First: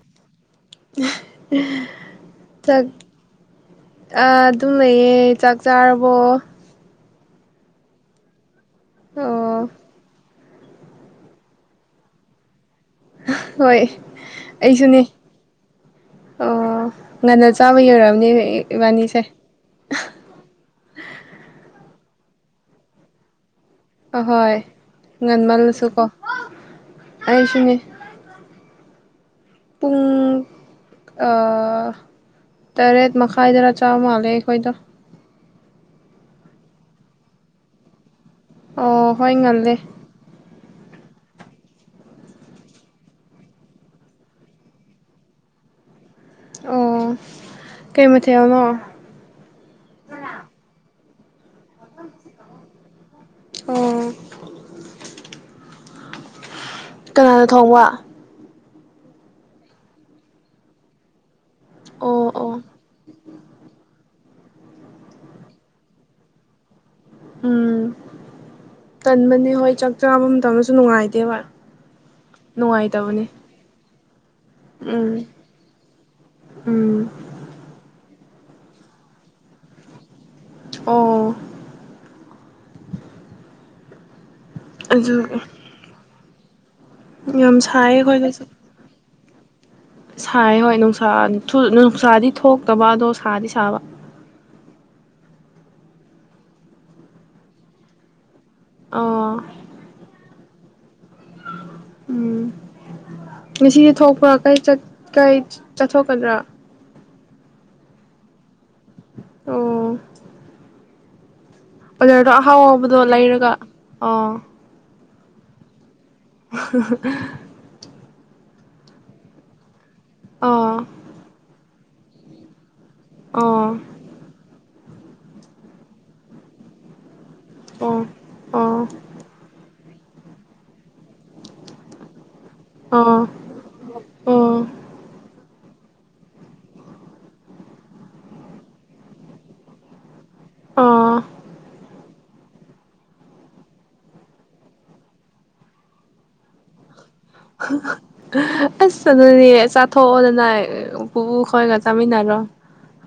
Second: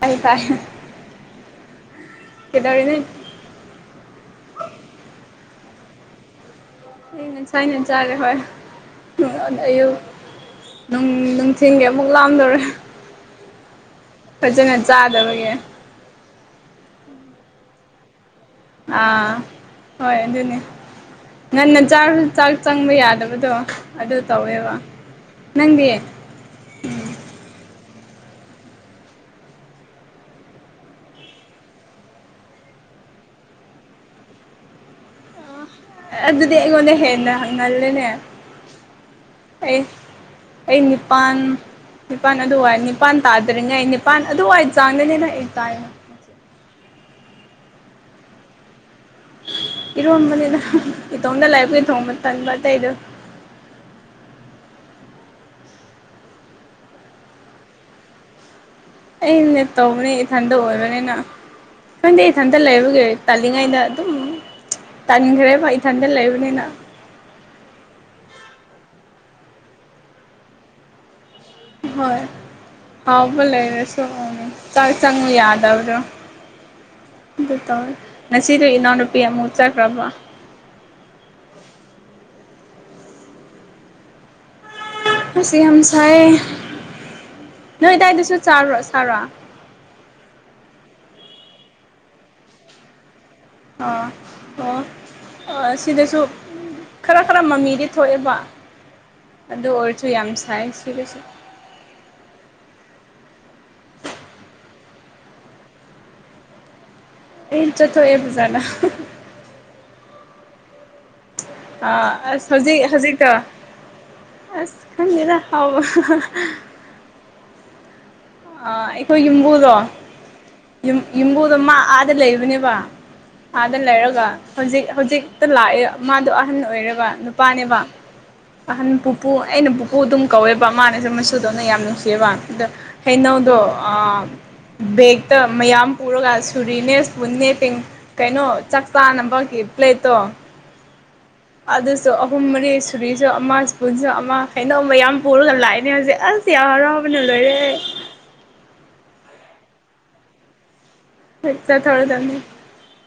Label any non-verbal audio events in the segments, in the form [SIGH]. ꯇꯥꯏ ꯇꯥꯏ ꯀꯩꯗꯧꯔꯤꯅꯣ ꯑ ꯑꯗꯨꯝ ꯂꯩꯌꯦ ꯆꯥꯛ ꯆꯥꯔꯕꯣ꯫ ꯑꯩ ꯉꯁꯥꯏꯅ ꯆꯥꯔꯦ ꯍꯣꯏ ꯑꯣ ꯑꯌꯨꯛ ꯅꯨꯡ ꯅꯨꯡꯊꯤꯟꯒꯤ ꯑꯃꯨꯛ ꯂꯥꯝꯗꯧꯔꯦ꯫ ꯍꯣꯏ꯫ ꯐꯖꯅ ꯑꯩꯁꯨꯅꯦ ꯆꯥꯗꯕꯒꯤ꯫ ꯑꯣ ꯉꯟꯅ ꯆꯥꯕꯒꯤ ꯑꯣꯏꯔꯝꯅꯤꯍꯦ꯫ ꯑꯥ꯫ ꯍꯣꯏ ꯑꯗꯨꯅꯦ ꯉꯟꯅ ꯆꯔꯁꯨ ꯆꯥꯛ ꯆꯪꯕ ꯌꯥꯗꯕꯗꯣ꯫ ꯑꯗꯨ ꯑꯍꯣꯏ ꯇꯧꯋꯦꯕ ꯅꯪꯗꯤ ꯉꯟꯃꯜꯂꯁꯨꯀꯣ ꯑꯩꯁꯨꯅꯤ꯫ ꯄꯨꯡ ꯑ ꯇꯔꯦꯠ ꯃꯈꯥꯏꯗꯔ ꯆꯥꯕ ꯃꯥꯜꯂꯦ ꯑꯩꯈꯣꯏꯗꯣ꯫ ꯑꯗꯨꯗꯤ ꯑꯩꯉꯣꯟꯗꯩ ꯍꯦꯟꯅ ꯉꯜꯂꯦꯅꯦ꯫ ꯑꯣ ꯍꯣꯏ ꯉꯜꯂꯦ꯫ ꯑꯩ ꯑꯩ ꯅꯤꯄꯥꯟ ꯅꯤꯄꯥꯜ ꯑꯗꯨ ꯋꯥꯏ ꯅꯤꯄꯥꯟ ꯇꯥꯗ꯭ꯔꯤꯉꯩ ꯅꯤꯄꯥꯜ ꯑꯗꯨꯋꯥꯏ ꯆꯥꯡꯗꯅꯤꯗ ꯑꯩ ꯆꯥꯏꯗꯣ꯫ ꯑꯣ ꯀꯩ ꯃꯊꯦꯜꯅꯣ? ꯏꯔꯣꯝꯕꯅꯦꯗ ꯏꯇꯣꯡꯗ ꯂꯏꯕꯩ ꯊꯣꯡꯕ ꯇꯟꯕ ꯑꯇꯩꯗꯨ꯫ ꯑꯣ ꯀꯅꯥꯅ ꯊꯣꯡꯕ ꯑꯩꯅ ꯇꯧꯕꯅꯦ ꯏꯊꯟꯇ ꯑꯣꯏꯕꯅꯤꯅ ꯈꯪꯗꯦ ꯑꯣ ꯑꯣ ꯏꯊꯟꯇ ꯂꯩꯕꯒꯤ ꯇꯥꯜꯂꯤꯉꯩꯗ ꯑꯗꯨꯝ ꯇꯟꯈ꯭ꯔꯦꯕ ꯏꯊꯟꯗ ꯂꯩꯕꯅꯤꯅ ꯎꯝ ꯇꯟꯕꯅꯦ ꯍꯣꯏ ꯆꯥꯛ ꯆꯥꯕ ꯃꯇꯝꯗꯁꯨ ꯅꯨꯡꯉꯥꯏꯇꯦꯕ ꯍꯣꯏ ꯅꯨꯡꯉꯥꯏꯇꯕꯅꯦ ꯍꯥꯎꯕ ꯂꯩꯔꯁꯨꯣ ꯆꯪ ꯎꯝ ꯆꯉꯨ ꯌꯥꯗꯕꯗꯣ ꯎꯝ ꯑꯗꯨ ꯇꯧꯋꯦ ꯉꯁꯤꯗꯤ ꯏꯅꯥꯎꯅꯨꯄꯤ ꯑꯃꯨꯛ ꯆꯠꯈ꯭ꯔꯕ ꯑꯣ ꯑꯗꯨ ꯉꯁꯤ ꯌꯥꯝ ꯁꯥꯏ ꯌꯥꯝ ꯁꯥꯏ ꯅꯣꯏ ꯑꯗꯥꯏꯗꯁꯨ ꯑꯩꯈꯣꯏꯗꯁꯨ ꯆꯥꯔ ꯁꯥꯥꯔꯣ ꯁꯥꯏ ꯍꯣꯏ ꯅꯨꯡꯁꯥ ꯅꯨꯡꯁꯥꯗꯤ ꯊꯣꯛꯇꯕ ꯑꯗꯣ ꯁꯥꯗꯤ ꯁꯥꯕ ꯑꯣ ꯑꯣ ꯁꯤꯗꯁꯨ ꯈꯔ ꯈꯔ ꯃꯃꯤꯗꯤ ꯊꯣꯛꯑꯦꯕ ꯑꯣ ꯑꯗꯨ ꯑꯣꯏꯔꯁꯨ ꯌꯥꯝ ꯁꯥꯏ ꯁꯤꯗꯁꯨ ꯎꯝ ꯉꯁꯤꯗꯤ ꯊꯣꯛꯄ꯭ꯔꯥ ꯀꯩ ꯆꯠꯊꯣꯛꯀꯗ꯭ꯔꯥ? ꯑꯩ ꯆꯠꯊꯣꯑꯦ ꯕꯖꯥꯗ ꯑꯣ ꯑ ꯑꯣꯗꯔꯗꯣ ꯑꯁ ꯑꯍꯥꯎ ꯍꯧꯖꯤꯛ ꯑꯍꯥꯎꯕꯗꯣ ꯍꯧꯖꯤꯛꯇ ꯂꯩꯔꯒ ꯑꯣ ꯑꯁ ꯈꯪꯗꯦꯅ ꯍꯥꯎꯕ [INAUDIBLE] ꯑꯩꯈꯣꯏ ꯌꯨꯝꯕꯨꯗꯣ ꯑꯣ ꯌꯨꯝꯕꯨꯗꯣ ꯃꯥ ꯑꯥꯗ ꯂꯩꯕꯅꯦꯕ ꯑꯣ ꯑꯣ ꯑꯥꯗ ꯂꯩꯔꯒ ꯍꯧꯖꯤꯛ ꯍꯧꯖꯤꯛꯇ ꯂꯥꯛꯑꯦ ꯃꯥꯗꯣ ꯑꯍꯟ ꯑꯣꯏꯔꯕ ꯄꯥꯅꯦꯕ ꯑꯣ ꯑꯍꯟ ꯄꯨꯄꯨ ꯑꯩꯅ ꯄꯨ ꯑꯗꯨꯝ ꯀꯧꯋꯦꯕ ꯃꯥꯅꯁꯨꯦ ꯃꯁꯨꯗꯧꯅ ꯌꯥꯝ ꯅꯨꯡꯁꯤꯑꯕ ꯑꯗ ꯑꯣ ꯀꯩꯅꯣꯗꯣ ꯑꯣ ꯕꯦꯛꯇ ꯃꯌꯥꯝ ꯄꯨꯔꯒ ꯁꯨꯔꯤꯅꯦ ꯁꯄꯨꯟꯅꯦ ꯇꯦꯡ ꯀꯩꯅꯣ ꯆꯥꯛ ꯆꯥꯅꯕꯒꯤ ꯄ꯭ꯂꯦꯠꯇꯣ ꯑꯣ ꯑꯗꯨꯁꯨ ꯑꯍꯨꯝ ꯃꯔꯤ ꯁꯨꯔꯤꯁꯨ ꯑꯃ ꯁꯄꯨꯟꯁꯨ ꯑꯃ ꯀꯩꯅꯣꯝꯃ ꯌꯥꯝ ꯄꯨꯔꯒ ꯂꯥꯛꯑꯦꯅꯦ ꯍꯧꯖꯤꯛ ꯑꯁ ꯊꯤꯍꯔꯥꯎꯕꯅ ꯂꯣꯏꯔꯦ ꯑꯁ ꯑꯗꯨꯗꯤ ꯆꯥꯊꯣꯛꯑꯣꯗꯅ ꯄꯨꯨꯄꯨ ꯈꯣꯏꯒ ꯆꯠꯊꯧꯔꯗꯕꯅꯤ ꯆꯥꯃꯤꯟꯅꯔꯣ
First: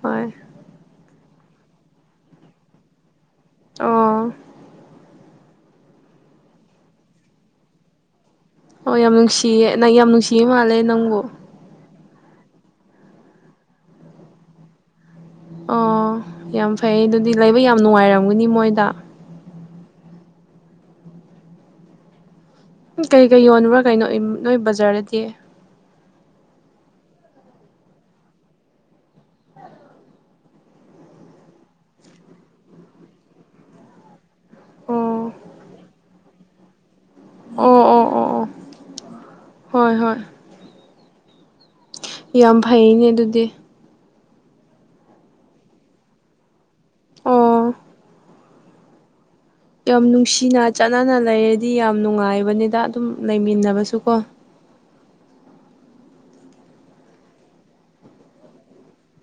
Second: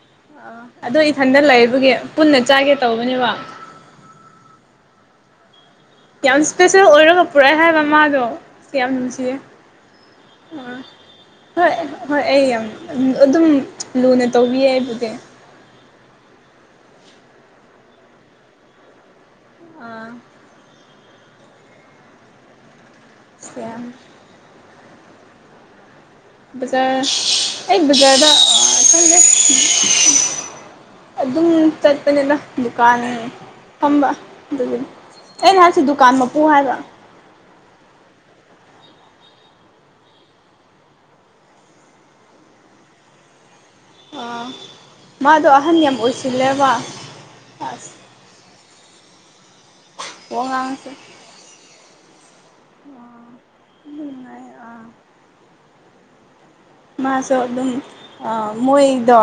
ꯍꯣꯌ ꯑꯥ ꯑꯗꯣ ꯏꯊꯟꯗ ꯂꯩꯕꯒꯤ ꯄꯨꯟꯅ ꯆꯥꯒꯦ ꯇꯧꯕꯅꯦꯕ ꯑꯣ ꯌꯥꯝ ꯏꯁꯄꯦꯁꯦꯜ ꯑꯣꯏꯔꯒ ꯄꯨꯔꯛꯑꯦ ꯍꯥꯏꯕ ꯃꯥꯗꯣ ꯑꯣ ꯌꯥꯝ ꯅꯨꯡꯁꯤꯌꯦ ꯅꯪ ꯌꯥꯝ ꯅꯨꯡꯁꯤꯌꯦ ꯃꯥꯜꯂꯦ ꯑꯥ ꯅꯪꯕꯨ ꯍꯣꯏ ꯍꯣꯏ ꯑꯩ ꯌꯥꯝ ꯑꯗꯨꯝ ꯂꯨꯅ ꯇꯧꯕꯤꯌꯦ ꯑꯩꯕꯨꯗꯤ ꯑꯣ ꯌꯥꯝ ꯐꯩ ꯑꯗꯨꯗꯤ ꯂꯩꯕ ꯌꯥꯝ ꯅꯨꯡꯉꯥꯏꯔꯝꯒꯅꯤ ꯃꯣꯏꯗ ꯑꯥ ꯀꯩꯀꯩ ꯌꯣꯟꯕ꯭ꯔꯥ ꯌꯥꯝ ꯀꯩꯅꯣ ꯅꯣꯏ ꯕꯖꯥꯔꯗꯗꯤ ꯕꯖꯥꯔ ꯑꯩ ꯕꯖꯥꯔꯗ ꯈꯪꯗꯦ ꯑꯗꯨꯝ ꯆꯠꯄꯅꯤꯗꯥ ꯗꯨꯀꯥꯟ ꯐꯝꯕ ꯑꯣ [UNINTELLIGIBLE] ꯑꯩꯅꯍꯥꯏꯁꯤ ꯗꯨꯀꯥꯟ ꯃꯄꯨ ꯍꯥꯏꯔꯣ ꯑꯣ ꯑꯣ ꯑꯣ ꯑꯣ ꯍꯣꯏ ꯍꯣꯏ ꯌꯥꯝ ꯐꯩꯅꯦ ꯑꯗꯨꯗꯤ ꯑꯥ ꯃꯥꯗꯣ ꯑꯍꯟ ꯌꯥꯝ ꯑꯣꯏꯁꯤꯜꯂꯦꯕ ꯑꯣ ꯑꯁ ꯌꯥꯝ ꯅꯨꯡꯁꯤꯅ ꯋꯥꯉꯥꯡꯁꯦ ꯆꯠꯅꯅ ꯂꯩꯔꯗꯤ ꯌꯥꯝ ꯅꯨꯡꯉꯥꯏꯕꯅꯤꯗ ꯑꯗꯨꯝ ꯂꯩꯃꯤꯟꯅꯕꯁꯨꯀꯣ꯫ ꯅꯨꯡꯉꯥꯏ ꯑꯥ ꯃꯥꯁꯨ ꯑꯗꯨꯝ ꯑ ꯃꯣꯏꯗꯣ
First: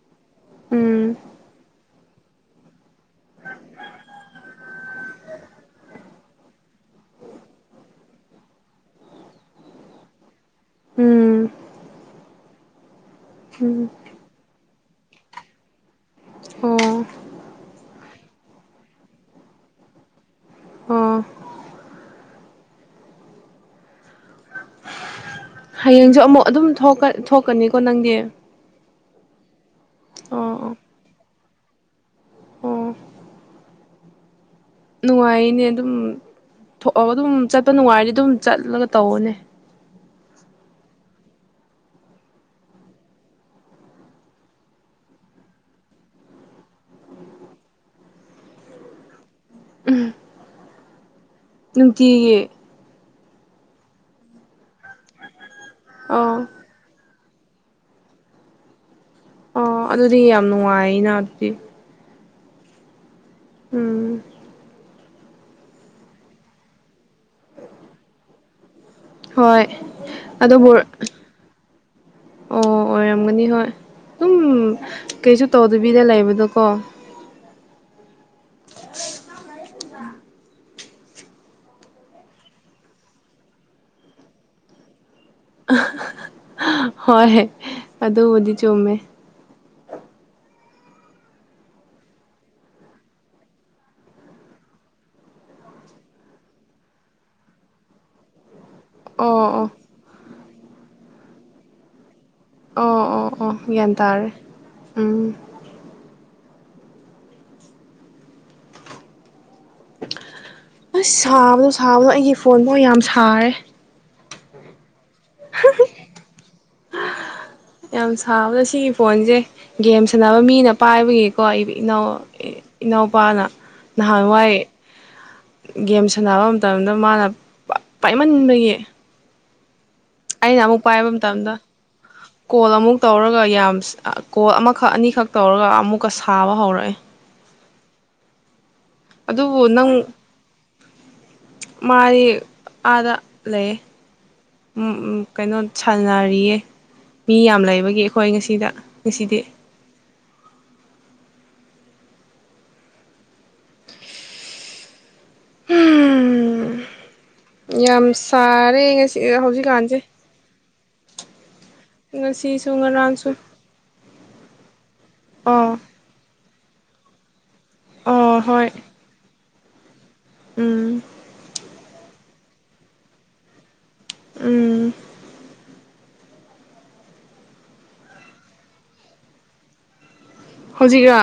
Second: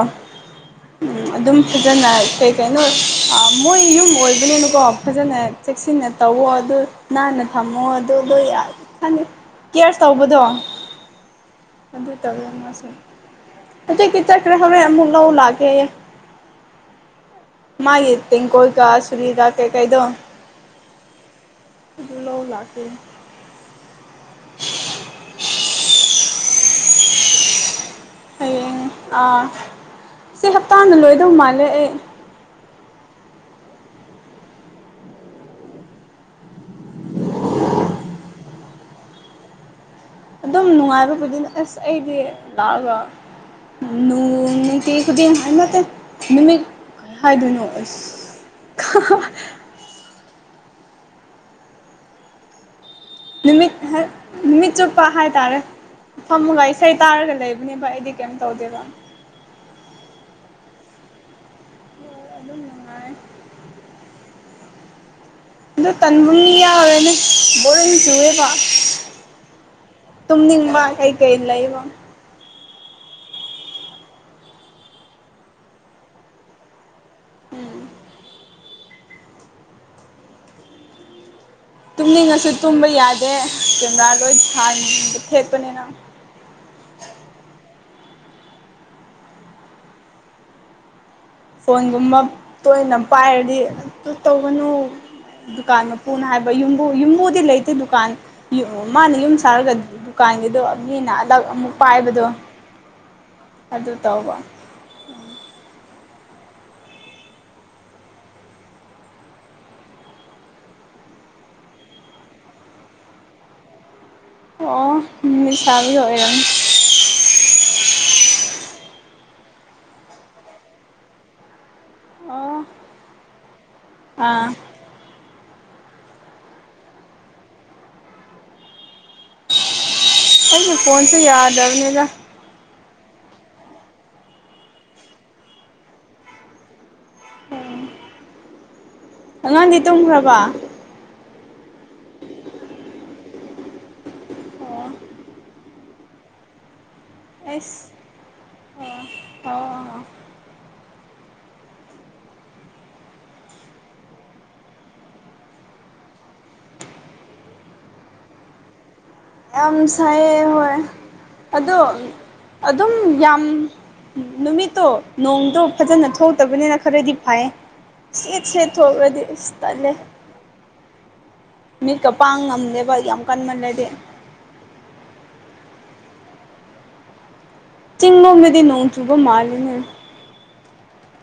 ꯎꯝ ꯑꯗꯨꯝ ꯊꯦꯡ ꯐꯖꯅ ꯀꯩ ꯀꯩꯅꯣ ꯃꯣꯏ ꯌꯨꯝ ꯑꯣꯏꯕꯅꯤꯅꯀꯣ ꯐꯖꯅ ꯆꯦꯛꯁꯤꯟꯅ ꯇꯧꯋꯣ ꯑꯗꯨ ꯅꯥꯟꯅ ꯊꯝꯃꯣ ꯑꯗꯨꯗꯣ ꯌꯝ ꯈꯟ ꯀꯦꯌꯔ ꯇꯧꯕꯗꯣ꯫ ꯎꯝ꯫ ꯑꯗꯨ ꯇꯧꯕꯔ ꯃꯥꯁꯦ꯫ ꯎꯝ꯫ ꯍꯧꯖꯤꯛꯇꯤ ꯆꯠ꯭ꯔꯦ ꯍꯧꯔꯦꯟ ꯑꯃꯨꯛ ꯂꯧ ꯂꯥꯛꯀ‌ꯦꯌꯦ꯫ ꯑꫭ꯫ ꯃꯥꯥꯏꯒꯤ ꯇꯦꯡ ꯀꯣꯏꯒ ꯁꯨꯔꯤꯒ ꯀꯩ ꯀꯥꯏꯗꯣ ꯑꯣ ꯑꯗꯨ ꯂꯧ ꯂꯥꯛꯀ‌ꯦꯌ‌ꯦ꯫ ꯍꯌꯦꯡꯁꯨ ꯑꯃꯨꯛ ꯑꯗꯨꯝ ꯊꯣꯛꯀ ꯊꯣꯛꯀꯅꯤꯀꯣ ꯅꯪꯗꯤ꯫ ꯍꯌꯦꯡ ꯑꯥ ꯁꯤ ꯑꯣ ꯍꯞꯇꯥꯅ ꯂꯣꯏꯗꯧ ꯃꯥꯜꯂꯦ ꯑꯩ ꯑꯣ ꯅꯨꯡꯉꯥꯏꯅꯦ ꯑꯗꯨꯝ ꯊꯣꯛꯑꯒ ꯑꯗꯨꯝ ꯆꯠꯄ ꯅꯨꯡꯉꯥꯏꯔꯗꯤ ꯑꯗꯨꯝ ꯆꯠꯂꯒ ꯇꯧꯋꫭꯅꯦ꯫ ꯑꯗꯨꯝ ꯅꯨꯡꯉꯥꯏꯕꯕꯨꯗꯤ ꯑꯁ ꯑꯩꯗꯤ ꯂꯥꯛꯑꯒ ꯅꯣꯡ ꯅꯨꯡꯇꯤ ꯈꯨꯗꯤꯡ ꯍꯥꯏꯅꯠꯇꯦ ꯅꯨꯃꯤꯠ ꯍꯥꯏꯗꯣꯏꯅꯣ ꯑꯁ [UNINTELLIGIBLE] ꯎꯝ ꯅꯨꯡꯇꯤꯒꯤ꯫ ꯅꯨꯃꯤꯠ ꯅꯨꯃꯤꯠ ꯆꯨꯞꯄ ꯍꯥꯏꯇꯥꯔꯦ ꯑꯥ ꯐꯝꯃꯒꯥ ꯏꯁꯩ ꯇꯥꯔꯒ ꯂꯩꯕꯅꯦꯕ ꯑꯩꯗꯤ ꯀꯩꯝ ꯇꯧꯗꯦꯕ꯫ ꯑꯣ ꯑꯗꯨꯗꯤ ꯌꯥꯝ ꯅꯨꯡꯉꯥꯏꯅ ꯑꯗꯨꯗꯤ꯫ ꯍꫭꯏ ꯑꯗꯨꯝ ꯅꯨꯡꯉꯥꯏ꯫ ꯎꯝ꯫ ꯑꯗꯨ ꯇꯟꯕꯨ [UNINTELLIGIBLE] ꯌꯥꯎꯔꯦꯅꯦ ꯕꯣꯔꯤꯡ ꯆꯨꯨꯔꯦꯕ ꯍꯣꯏ ꯑꯗꯨꯕꯨ ꯇꯨꯝꯃꯅꯤꯡꯕ ꯀꯩ ꯀꯩꯂꯩꯕ꯫ ꯑꯣ ꯑꯣꯏꯔꯝꯒꯅꯤ ꯍꯣꯏ ꯑꯗꯨꯝ ꯀꯩꯁꯨ ꯇꯧꯗꯕꯤꯗ ꯂꯩꯕꯗꯣꯀꯣ꯫ ꯎꯝ [UNINTELLIGIBLE] ꯇꯨꯝꯅꯤꯡꯉꯁꯨ ꯇꯨꯝꯕ ꯌꯥꯗꯦ ꯀꯦꯃꯦꯔꯥ ꯂꯣꯏ ꯊꯥꯟꯕ ꯊꯦꯠꯄꯅꯤꯅ꯫ ꯍꯣꯏ ꯑꯗꯨꯕꯨꯗꯤ ꯆꯨꯝꯃꯦ꯫ ꯐꯣꯟꯒꯨꯝꯕ ꯇꯣꯏꯅ ꯄꯥꯏꯔꯗꯤ ꯑꯗꯨ ꯇꯧꯒꯅꯨ꯫ ꯗꯨꯀꯥꯟ ꯃꯄꯨꯅ ꯍꯥꯏꯕ ꯌꯨꯝꯕꯨ ꯌꯨꯝꯕꯨꯗꯤ ꯂꯩꯇꯦ ꯗꯨꯀꯥꯟ ꯃꯥꯅ ꯑꯣ ꯌꯨꯝ ꯑꯣ ꯁꯥꯔꯒ ꯗꯨꯀꯥꯟꯒꯤꯗꯣ ꯃꯤꯅ ꯑꯗꯛ ꯑꯃꯨꯛ ꯄꯥꯏꯕꯗꯣ꯫ ꯑꯣ ꯑꯣ ꯑꯣ ꯑꯗꯨ ꯒ꯭ꯌꯥꯟ ꯇꯥꯔꯦ ꯇꯧꯕ ꯎꯝ꯫ ꯑꯁ ꯁꯥꯕꯗꯣ ꯁꯥꯕꯗꯣ ꯑꯩꯒꯤ ꯐꯣꯟꯐ ꯃꯣꯏ ꯌꯥꯝ ꯁꯥꯔꯦ ꯑꯣ ꯃꯤꯁꯥꯕꯤ ꯑꯣꯏꯔꯝꯅꯤ꯫ ꯌꯥꯝ ꯁꯥꯕꯗ ꯁꯤꯒꯤ ꯐꯣꯟꯁꯦ ꯒꯦꯝ ꯁꯥꯟꯅꯕ ꯃꯤꯅ ꯄꯥꯏꯕꯒꯤ꯫ ꯀꯣ ꯑꯩ ꯏꯅꯥꯎ ꯑꯣ ꯏꯅꯥꯎꯄꯥꯅ ꯑꯥ ꯅꯍꯥꯟꯋꯥꯏ꯫ ꯒꯦꯝ ꯁꯥꯟꯅꯕ ꯃꯇꯝꯗ ꯃꯥꯅ ꯄꯥꯏꯃꯟꯕꯒꯤ꯫ ꯑꯩꯅ ꯑꯩꯒꯤ ꯑꯃꯨꯛ ꯄꯥꯏꯕ ꯐꯣꯟꯁꯨ ꯃꯇꯝꯗ ꯌꯥꯗꯕꯅꯤꯗ ꯀꯣꯜ ꯑꯃꯨꯛ ꯇꯧꯔꯒ ꯌꯥꯝ ꯀꯣꯜ ꯑꯃꯈꯛ ꯑꯅꯤꯈꯛ ꯇꯧꯔꯒ ꯑꯃꯨꯛꯀ ꯁꯥꯕ ꯍꯧꯔꯛꯑꯦ꯫ ꯑꯗꯨꯕꯨ ꯑꯉꯥꯡꯗꯤ ꯅꯪ ꯇꯨꯝꯈ꯭ꯔꯕ ꯃꯥꯔꯤ ꯑꯥꯗ ꯂꯩꯌ‌ꯦ꯫ ꯑꯣ ꯎꯝ ꯎꯝ ꯀꯩꯅꯣ ꯁꯥꯟꯅꯔꯤꯌꯦ ꯃꯤ ꯌꯥꯝ ꯑꯩꯁ ꯂꯩꯕꯒꯤ ꯑꯩꯈꯣꯏ ꯉꯁꯤꯗ ꯉꯁꯤꯗꯤ꯫ ꯑꯣ ꯑꯣ ꯍꯨꯝ ꯌꯥꯝ ꯁꯥꯔꯦ ꯉꯁꯤ ꯌꯥꯝ ꯍꯧꯖꯤꯛꯀꯥꯟꯁꯦ ꯁꯥꯏꯌꯦ ꯍꯣꯏ ꯑꯗꯣ ꯉꯁꯤꯁꯨ ꯑꯗꯨꯝ ꯉꯔꯥꯡꯁꯨ ꯌꯥꯝ ꯅꯨꯃꯤꯠꯇꯣ ꯅꯣꯡꯗꯣ ꯑꯣ ꯐꯖꯅ ꯊꯣꯛꯇꯕꯅꯤꯅ ꯈꯔꯗꯤ ꯍꯌꯦ ꯑꯣ ꯁ‌ꯦꯠ ꯍꯣꯏ ꯁꯦꯠ ꯊꫭꯛꯔꯗꯤ ꯏꯁ ꯇꯜꯂ‌ꯦ ꯎꯝ ꯃꯤꯔ ꯀ ꯄꯥꯡ ꯉꯝꯗꯦꯕ ꯌꯥꯝ ꯀꯥꯟꯃꯜꯂꯗꯤ ꯎꯝ ꯆꯤꯡꯂꯣꯝ ꯂꯗꯤ ꯅꯣꯡ ꯆꯨꯕ ꯃꯥꯜꯂꯤꯅ‌ꯦ ꯍꯧꯖꯤꯛꯔꯥ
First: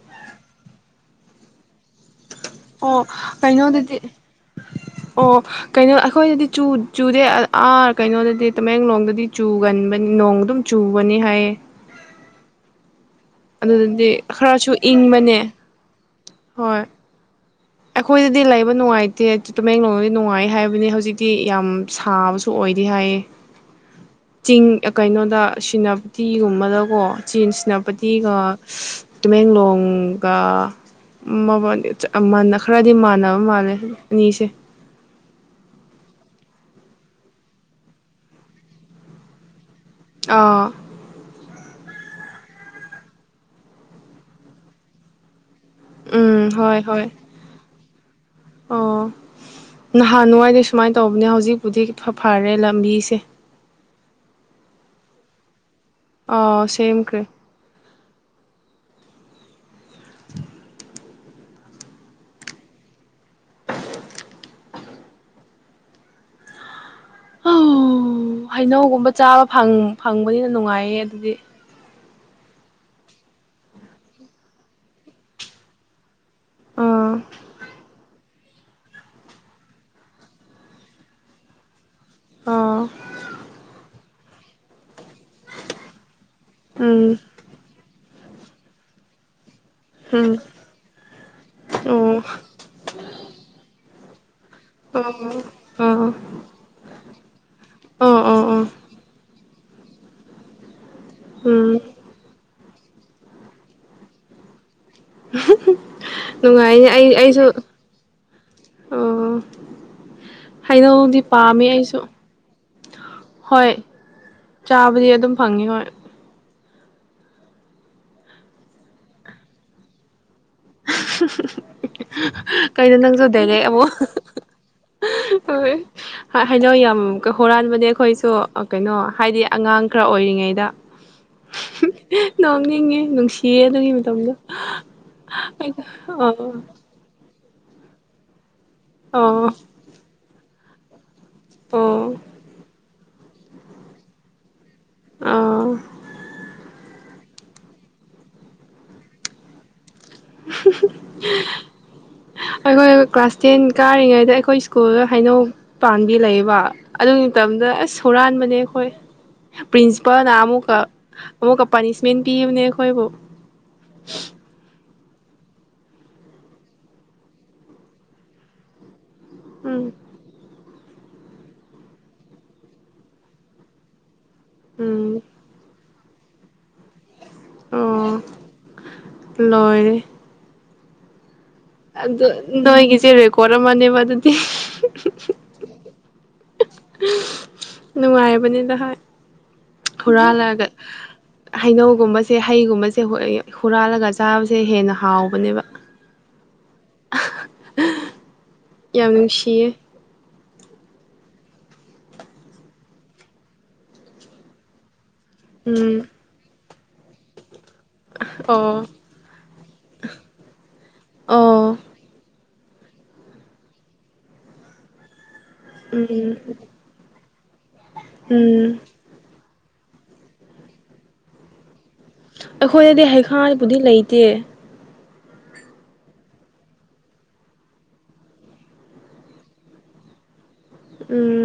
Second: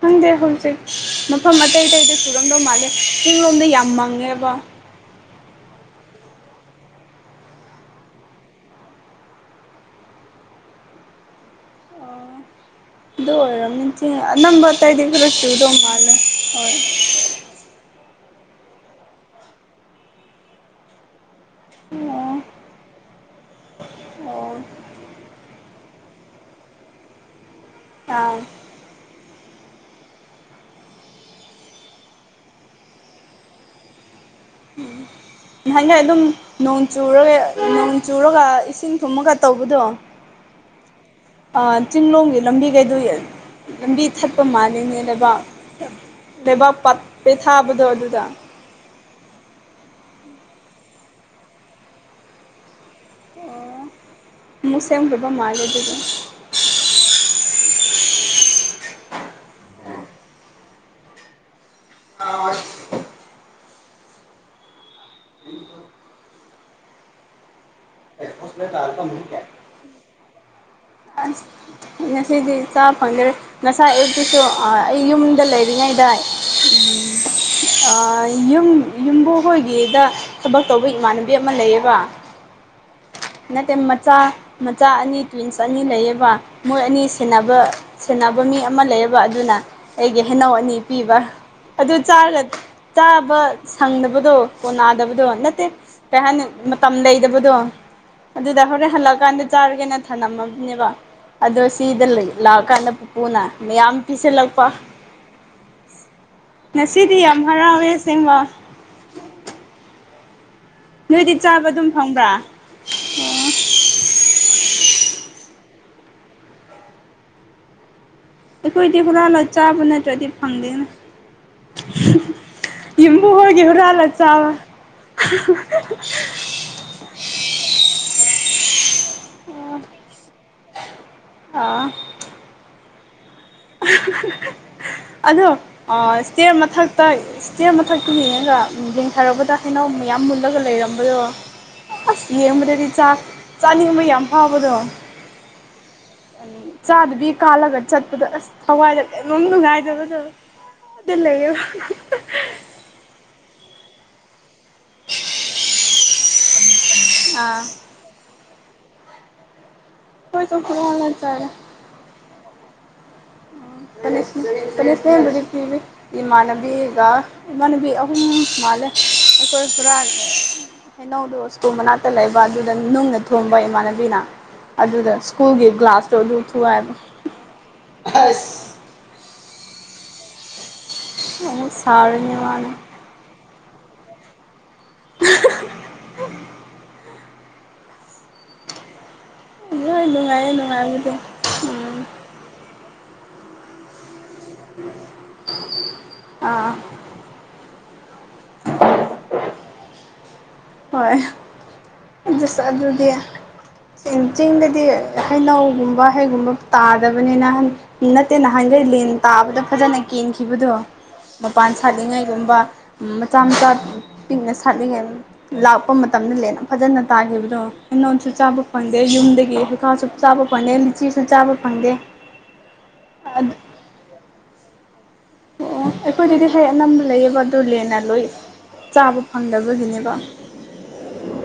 ꯈꯪꯗꯦ ꯍꯧꯖꯤꯛ ꯃꯐꯝ ꯑꯇꯩ ꯑꯇꯩꯗ ꯆꯨꯔꯝꯗꯧ ꯃꯥꯜꯂꯦ ꯑꯣ ꯆꯤꯡꯂꯣꯝꯗ ꯌꯥꯝ ꯀꯩꯅꯣꯗꯗꯤ ꯃꯪꯉꯦꯕ ꯑꯣ ꯀꯩꯅꯣ ꯑꯩꯈꯣꯏꯗꯗꯤ ꯆꯨ ꯆꯨꯗꯦ ꯑꯥ ꯀꯩꯅꯣꯗꯗꯤ ꯇꯃꯦꯡꯂꯣꯡꯗꯗꯤ ꯆꯨꯒꯟꯕꯅꯤ ꯅꯣꯡ ꯑꯗꯨꯝ ꯆꯨꯕꯅꯤ ꯍꯥꯏꯌꯦ ꯑꯗꯨ ꯑꯣꯏꯔꯕꯝꯃꯤ ꯑꯗꯨꯗꯗꯤ ꯆꯤꯛ ꯑꯅꯝꯕ ꯈꯔꯁꯨ ꯑꯇꯩꯗꯤ ꯈꯔꯥ ꯏꯪꯕꯅꯦ ꯆꯨꯗꯧ ꯃꯥꯜꯂꯦ ꯍꯣꯏ ꯑꯩꯈꯣꯏꯗꯗꯤ ꯂꯩꯕ ꯅꯨꯡꯉꯥꯏꯇꯦ ꯇꯨꯃꯦꯡꯂꯣꯡꯗꯗꯤ ꯅꯨꯡꯉꯥꯏ ꯍꯥꯏꯕꯅꯤ ꯍꯧꯖꯤꯛ ꯇꯤ ꯌꯥꯝ ꯑꯣ ꯁꯥꯕꯁꯨ ꯑꯣꯏꯗꯦ ꯍꯥꯏꯌꯦ ꯑꯣ ꯆꯤꯡ ꯑ ꯀꯩꯅꯣꯗ ꯁꯤꯅ ꯇꯤꯒꯨꯝꯕꯗꯀꯣ ꯆꯦꯟ ꯑꯥ ꯁꯤꯅꯥꯄꯇꯤꯒ ꯇꯨꯃꯦꯡꯂꯣꯡꯒ ꯃꯕꯥꯟꯅꯤ ꯆꯥ ꯑꯃꯅ ꯈꯔꯗꯤ ꯃꯥꯟꯅꯕ ꯃꯥꯜꯂꯦ ꯑꯅꯤꯁꯦ ꯎꯝ ꯅꯍꯥꯟꯈꯩ ꯑꯗꯨꯝ ꯅꯣꯡ ꯆꯨꯔꯒ ꯅꯣꯡ ꯆꯨꯔꯒ ꯏꯁꯤꯡ ꯊꯨꯝꯃꯒ ꯇꯧꯕꯗꯣ ꯑꯥ ꯑ ꯆꯤꯡꯂꯣꯝꯒꯤ ꯂꯝꯕꯤ ꯀꯩꯗ ꯂꯝꯕꯤ ꯊꯠꯄ ꯃꯥꯜꯂꯤꯅꯦ ꯂꯩꯕꯥꯛ ꯎꯝ ꯍꯣꯏ ꯂꯩꯕꯥꯛ ꯍꯣꯏ ꯄꯦꯊꯥꯕꯗꯣ ꯑꯗꯨꯗ ꯑꯣ ꯅꯍꯥꯟ ꯋꯥꯏꯗꯤ ꯁꯨꯃꯥꯏꯅ ꯇꯧꯕꯅꯦ ꯍꯧꯖꯤꯛꯄꯨꯗꯤ ꯈꯔ ꯐꯔꯦ ꯂꯝꯕꯤꯁꯦ ꯑꯣ ꯑꯃꯨꯛ ꯁꯦꯝꯈ꯭ꯔꯥꯕ ꯃꯥꯜꯂꯦ ꯑꯗꯨꯗꯤ ꯑ ꯁꯦꯝꯈ꯭ꯔꯦ [INAUDIBLE] ꯑꯧ ꯍꯩꯅꯧꯒꯨꯝꯕ ꯆꯥꯕ ꯐꯪ ꯐꯪꯕꯅꯤꯅ ꯅꯨꯡꯉꯥꯏꯌꯦ ꯑꯗꯨꯗꯤ ꯑꯁ ꯉꯁꯤꯗꯤ ꯆꯥ ꯐꯪꯗ꯭ꯔꯦ ꯉꯁꯥꯏ ꯑꯌꯨꯛꯇꯨꯁꯨ ꯑ ꯑꯩ ꯌꯨꯝꯗ ꯂꯩꯔꯤꯉꯩꯗ ꯎꯝ ꯑꯥ ꯑꯥ ꯌꯨꯝ ꯌꯨꯝꯕꯨ ꯍꯣꯏꯒꯤꯗ ꯊꯕꯛ ꯇꯧꯕ ꯏꯃꯥꯟꯅꯕꯤ ꯑꯃ ꯂꯩꯌꯦꯕ ꯑꯥ ꯅꯠꯇꯦ ꯃꯆꯥ ꯃꯆꯥ ꯑꯅꯤ ꯇ꯭ꯋꯤꯟꯁ ꯑꯅꯤ ꯂꯩꯌꯦꯕ ꯃꯣꯏ ꯑꯅꯤ ꯎꯝ ꯁꯦꯟꯅꯕ ꯁꯦꯟꯅꯕ ꯃꯤ ꯑꯃ ꯂꯩꯌꯦꯕ ꯑꯗꯨꯅ ꯑꯩꯒꯤ ꯍꯩꯅꯧ ꯑꯅꯤ ꯄꯤꯕ ꯎꯝ ꯑꯗꯨ ꯑꯣ ꯆꯥꯔꯒ ꯆꯥꯕ ꯁꯪꯗꯕꯗꯣ ꯀꯣꯟꯅꯗꯕꯗꯣ ꯑꯣ ꯅꯠꯇꯦ ꯑꯣ ꯀꯩ ꯍꯥꯏꯅꯤ ꯃ ꯇꯝ ꯂꯩꯗꯕꯗꯣ ꯑꯣ ꯑꯣ ꯑꯗꯨꯗ ꯑꯣ ꯍꯣꯔꯦꯟ ꯍꯜꯂꯛꯑꯀꯥꯟꯗ ꯆꯥꯔꯒꯦꯅ ꯊꯝꯂꯝꯃꯕꯅꯦꯕ ꯑꯗꯣ ꯎꯝ ꯁꯤꯗ ꯂꯩ ꯂꯥꯛꯑꯀꯥꯟꯗ ꯄꯨꯄꯨꯅ ꯌꯥꯝ ꯄꯤꯁꯤꯜꯂꯛꯄ ꯅꯨꯡꯉꯥꯏꯅꯦ ꯉꯁꯤꯗꯤ ꯌꯥꯝ ꯍꯔꯥꯎꯋꯦ ꯑꯁꯦꯡꯕ ꯎꯝ ꯍꯩꯅꯧꯗꯤ ꯅꯣꯏꯗꯤ ꯄꯥꯝꯃꯦ ꯆꯥꯕ ꯑꯗꯨꯝ ꯑꯩꯁꯨ ꯐꯪꯕ꯭ꯔꯥ ꯍꯣꯏ ꯆꯥꯕꯗꯤ ꯑꯗꯨꯝ ꯐꯪꯉꯤ ꯍꯣꯏ ꯑꯩꯈꯣꯏꯗꯤ ꯍꯨꯔꯥꯂ ꯆꯥꯕ ꯅꯠꯇ꯭ꯔꯗꯤ ꯐꯪꯗꯦꯅ ꯀꯩꯅꯣ ꯅꯪꯁꯨ ꯌꯨꯝꯕꯨ ꯗꯥꯏꯔꯦꯛ ꯍꯣꯏꯒꯤ ꯑꯃꯨꯛ ꯍꯨꯔꯥꯜꯂ ꯆꯕ ꯍ ꯍꯩꯅꯧ ꯌꯥꯝ ꯍꯨꯔꯥꯟꯕꯅꯦ ꯑꯩꯈꯣꯏꯁꯨ ꯀꯩꯅꯣ ꯍꯥꯏꯗꯤ ꯑꯉꯥꯡ ꯈꯔ ꯑꯣꯏꯔꯤꯉꯩꯗ ꯑꯣ ꯅꯣꯛꯅꯤꯡꯉꯦ ꯅꯨꯡꯁꯤꯌꯦ ꯑꯗꯨꯒꯤ ꯃꯇꯝꯗꯣ ꯑꯗꯣ ꯑ ꯏꯁꯇ꯭ꯤꯌꯔ ꯑꯣ ꯃꯊꯛꯇ ꯏꯁꯇ꯭ꯤꯌꯔ ꯃꯊꯛꯇ ꯌꯦꯡꯉꯒ ꯑꯣ ꯑꯣ ꯌꯦꯡꯊꯔꯛꯕꯗ ꯍꯩꯅꯧ ꯃꯨꯟ ꯌꯥꯝ ꯃꯨꯜꯂꯒ ꯂꯩꯔꯝꯕꯗꯣ ꯑꯣ ꯑꯁ ꯌꯦꯡꯕꯗꯗꯤ ꯆꯥꯛ ꯆꯥꯅꯤꯡꯕ ꯌꯥꯝ ꯐꯥꯎꯕꯗꯣ ꯑꯥ ꯆꯥꯗꯕꯤ ꯀꯥꯜꯂꯒ ꯆꯠꯄꯗ ꯑꯁ ꯊꯋꯥꯏꯗ ꯀꯩꯅꯣꯝ ꯅꯨꯡꯉꯥꯏꯗꯕ ꯗꯤꯜ ꯂꯩꯌꯦꯕ ꯑꯩꯈꯣꯏ ꯀ꯭ꯂꯥꯁ ꯇꯦꯟ ꯀꯥꯔꯤꯉꯩꯗ ꯑꯩꯈꯣꯏ ꯑꯤꯁ ꯀꯨꯜꯗ ꯍꯩꯅꯧ ꯄꯥꯝꯕꯤ ꯂꯩꯌꯦꯕ ꯑꯗꯨꯒꯤ ꯑꯥ ꯇꯝꯗ ꯑꯁ ꯍꯨꯔꯥꯟꯕꯅꯦ ꯑꯩꯈꯣꯏ ꯄ꯭ꯔꯤꯟꯁꯤꯄꯥꯜꯅ ꯍꯣꯏ ꯑꯃꯨꯛꯀ ꯆꯝꯐꯨꯠ ꯍꯥꯜꯂ ꯆꯥꯔꯦ ꯑꯃꯨꯛꯀ ꯄꯥꯅꯤꯁꯃꯦꯟ ꯄꯤꯕꯅꯦ ꯑꯈꯣꯏꯕꯨ ꯇꯅꯤꯁ ꯄꯅꯤꯁꯃꯦꯟꯕꯨꯗꯤ ꯄꯤꯕꯤ ꯏꯃꯥꯟꯅꯕꯤꯒ ꯏꯃꯥꯟꯅꯕꯤ ꯑꯍꯨꯝ ꯃꯥꯂꯦ ꯑꯩꯈꯣꯏ ꯎꯝ ꯍꯨꯔꯥꯟꯈ꯭ꯔꯦ ꯍꯩꯅꯧꯗꯣ ꯁ꯭ꯀꯨꯜ ꯃꯅꯥꯛꯇ ꯂꯩꯕ ꯑꯗꯨꯗ ꯅꯨꯡꯅ ꯊꯣꯝꯕ ꯏꯃꯥꯟꯅꯕꯤꯅ ꯑꯗꯨꯗ ꯎꯝ ꯁ꯭ꯀꯨꯜꯒꯤ ꯒ꯭ꯂꯥꯁꯇꯣ ꯑꯗꯨ ꯊꯨꯒꯥꯏꯕ ꯑꯣ ꯑꯁ ꯂꯣꯏꯔꯦ [UNINTELLIGIBLE] ꯑꯟꯗꯣ ꯃꯥꯅ ꯅꯣꯏꯒꯤ ꯆꯦ ꯔꯦꯀꯣꯔꯠ ꯑꯃꯅꯦꯕ ꯑꯗꯨꯗꯤ ꯅꯨꯡꯉꯥꯏꯕꯅꯤꯗ ꯍꯥꯏ ꯍꯣꯏ ꯅꯨꯡꯉꯥꯏꯌꯦ ꯅꯨꯡꯉꯥꯏꯕꯨꯗꯤ ꯍꯩꯅꯧꯒꯨꯝꯕꯁꯦ ꯍꯩꯒꯨꯝꯕꯁꯦ ꯍꯨꯏꯌ ꯍꯨꯔꯥꯜꯂꯒ ꯆꯥꯕꯁꯦ ꯍꯦꯟꯅ ꯍꯥꯎꯕꯅꯦꯕ ꯑꯥ ꯑꯥ ꯌꯥꯝ ꯅꯨꯡꯁꯤꯌꯦ ꯍꯣꯏ ꯑꯗꯨꯗꯤ ꯆꯤꯡꯗꯗꯤ ꯎꯝ ꯍꯩꯅꯧꯒꯨꯝꯕ ꯍꯩꯒꯨꯝꯕ ꯇꯥꯗꯕꯅꯦ ꯅꯍꯥꯟ ꯅꯠꯇꯦ ꯅꯍꯥꯟꯒꯩ ꯑꯣ ꯂꯦꯟ ꯇꯥꯕꯗ ꯐꯖꯅ ꯀꯦꯟꯈꯤꯕꯗꯣ ꯃꯄꯥꯟ ꯑꯣ ꯁꯥꯠꯂꯤꯉꯩꯒꯨꯝꯕ ꯃꯆꯥ ꯃꯆꯥ ꯄꯤꯛꯅ ꯁꯥꯠꯂꯤꯉꯩ ꯂꯥꯛꯄ ꯃꯇꯝꯗ ꯎꯝ ꯂꯦꯟ ꯐꯖꯅ ꯇꯥꯈꯤꯕꯗꯣ ꯍꯩꯅꯣꯟꯁꯨ ꯆꯥꯕ ꯎꯝ ꯐꯪꯡ ꯗꯦ ꯌꯨꯝꯗꯒꯤ ꯍꯩꯈꯥꯁꯨ ꯆꯥꯕ ꯐꯟꯅꯦꯜ ꯂꯤꯆꯤꯁꯨ ꯆꯥꯕ ꯐꯪꯗꯦ ꯑꯩꯈꯣꯏꯗꯗꯤ ꯍꯩꯈꯥꯏꯕꯨꯗꯤ ꯂꯩꯇꯦ ꯑꯣ ꯑꯣ ꯑꯩꯈꯣꯏꯗꯗꯤ ꯍꯩ ꯑꯅꯝꯕ ꯂꯩꯌꯦꯕ ꯑꯗꯨ ꯂꯦꯟꯅ ꯂꯣꯏ ꯆꯥꯕ ꯐꯪꯗꯕꯒꯤꯅꯦꯕ ꯎꯝ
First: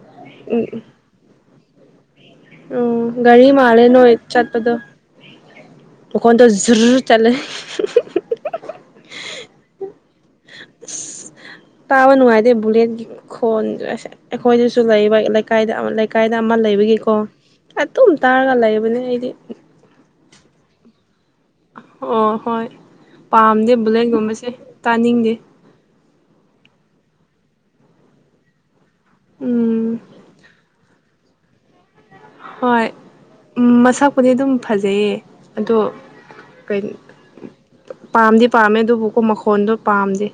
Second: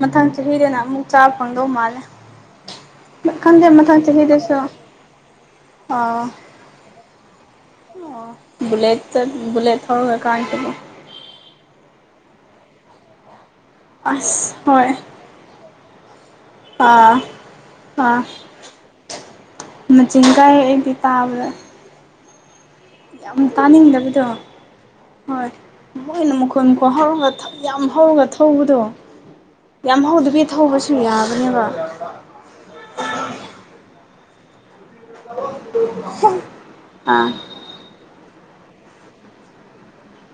ꯃꯊꯪ ꯆꯍꯤꯗꯅ ꯎꯝ ꯑꯃꯨꯛ ꯆꯥꯕ ꯐꯪꯗꯧ ꯃꯥꯜꯂꯦ ꯎꯝ ꯒꯥꯔꯤ ꯈꯪꯗꯦ ꯃꯜꯂꯣ ꯃꯊꯪ ꯅꯣꯢ ꯆꯍꯤꯗꯁꯨ ꯆꯠꯄꯗꯣ ꯃꯈꯣꯟꯗꯣ ꯖꯨꯔꯨꯠ ꯆꯠꯂꯦ ꯕꯨꯂꯦꯠꯇ ꯕꯨꯂꯦꯠ ꯊꯧꯔꯒ ꯀꯥꯥꯢꯟꯇꯕꯣ ꯑꯁ ꯇꯥꯕ ꯅꯨꯡꯉꯥꯏꯇꯦ ꯕꯨꯂꯦꯠꯀꯤ ꯈꯣꯟꯗꯨ ꯑꯦꯁꯁꯦ ꯑꯁ ꯑꯩꯈꯣꯏꯗꯁꯨ ꯍꯣꯏ ꯂꯩꯕ ꯂꯩ ꯀꯥꯏꯗ ꯑꯃ ꯂꯩꯀꯥꯏꯗ ꯑꯃ ꯂꯩꯕꯒꯤꯀꯣ ꯑꯥ ꯑꯗꯨꯝ ꯇꯥꯔꯒ ꯂꯩꯕꯅꯦ ꯑꯩꯗꯤ ꯃꯆꯤꯟꯒꯥꯏꯌꯦ ꯑꯩꯗꯤ ꯇꯥꯕꯗ ꯑꯣ ꯍꯣꯏ ꯌꯥꯝ ꯄꯥꯝꯗꯦ ꯇꯥꯅꯤꯡꯗꯕꯗꯣ ꯕꯨꯂꯦꯠꯒꯨꯝꯕꯁꯦ ꯇꯥꯅꯤꯡꯗꯦ ꯍꯣꯏ ꯃꯣꯏꯅ ꯃꯈꯣꯟ ꯀꯣ ꯍꯧꯔꯒ ꯊꯧ ꯌꯥꯝ ꯍꯧꯔꯒ ꯊꯧꯕꯗꯣ ꯎꯝ ꯌꯥꯝ ꯍꯧꯗꯕꯤ ꯊꯧꯕꯁꯨ ꯌꯥꯕꯅꯦꯕ ꯍꯣꯏ ꯎꯝ ꯃꯁꯛ ꯄꯨꯗꯤ ꯑꯗꯨꯝ ꯐꯖꯩꯌꯦ ꯑꯗꯣ ꯀꯩꯟ ꯑꯥ ꯄꯥꯝꯗꯤ ꯄꯥꯝꯃꯦ ꯑꯗꯨꯕꯨꯀꯣ ꯃꯈꯣꯟꯗꯣ ꯄꯥꯝꯗꯦ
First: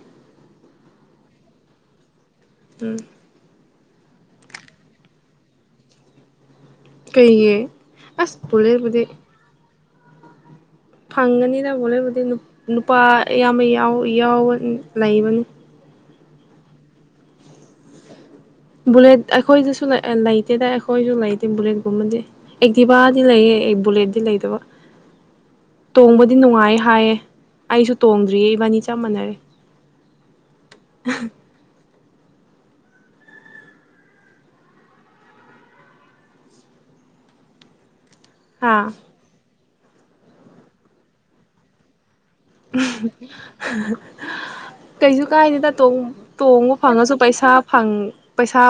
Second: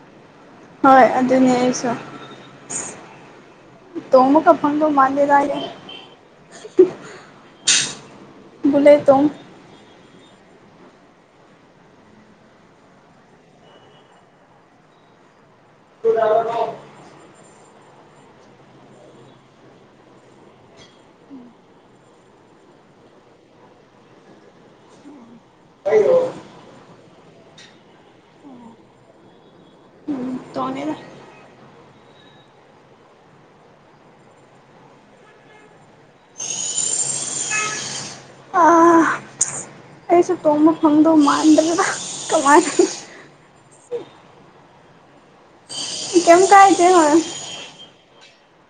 ꯍꯣꯏ ꯑꯗꯨꯅꯦ ꯑꯩꯁꯨ [UNINTELLIGIBLE] ꯇꯣꯡꯕꯒ ꯐꯪꯗꯧꯢ ꯃꯥꯥꯟꯗꯦꯗ ꯑꯩꯗꯤ ꯀꯩꯒꯤ ꯑꯁ ꯄꯨꯂꯦꯠꯄꯨꯗꯤ ꯕꯨꯂꯦꯠ ꯇꯣꯡ ꯐꯪꯒꯅꯤꯗ ꯕꯨꯂꯦꯠꯄꯨꯗꯤ ꯅꯨꯄꯥ ꯑꯌꯥꯝꯕ ꯌꯥꯎ ꯌꯥꯎ ꯂꯩꯕꯅꯤ [UNINTELLIGIBLE] ꯕꯨꯂꯦꯠ ꯑꯩꯈꯣꯏꯗꯁꯨ ꯂꯩꯇꯦꯗ ꯑꯩꯈꯣꯏꯖꯨ ꯂꯩꯇꯦ ꯕꯨꯂꯦꯠꯀꯨꯝꯕꯗꯤ ꯑꯦꯛꯇꯤꯕꯥꯗꯤ ꯂꯩꯌꯦ ꯑꯩ ꯕꯨꯂꯦꯠꯗꯤ ꯂꯩꯗꯕ ꯇꯣꯡꯕꯗꯤ ꯅꯨꯡꯉꯥꯏ ꯍꯥꯏꯌꯦ ꯑꯩꯁꯨ ꯇꯣꯡꯗ꯭ꯔꯤꯌꯦ ꯏꯕꯥꯅꯤ ꯆꯞ ꯃꯥꯟꯅꯔꯦ ꯎꯝ ꯇꯣꯡꯗꯦꯗ ꯑꯥ ꯍꯥꯥ ꯑꯩꯁꯨ ꯇꯣꯡꯕ ꯐꯪꯗꯧ ꯃꯥꯥꯟꯗ꯭ꯔꯦꯗ [UNINTELLIGIBLE] ꯀꯩꯁꯨ ꯀꯥꯏꯗꯦꯗ ꯇꯣꯡ ꯀꯩꯝ ꯇꯣꯡꯕ ꯀꯥꯏꯗꯦ ꯐꯪꯉꯁꯨ ꯍꯣꯏ ꯄꯩꯁꯥ ꯐꯪ ꯄꯩꯁꯥ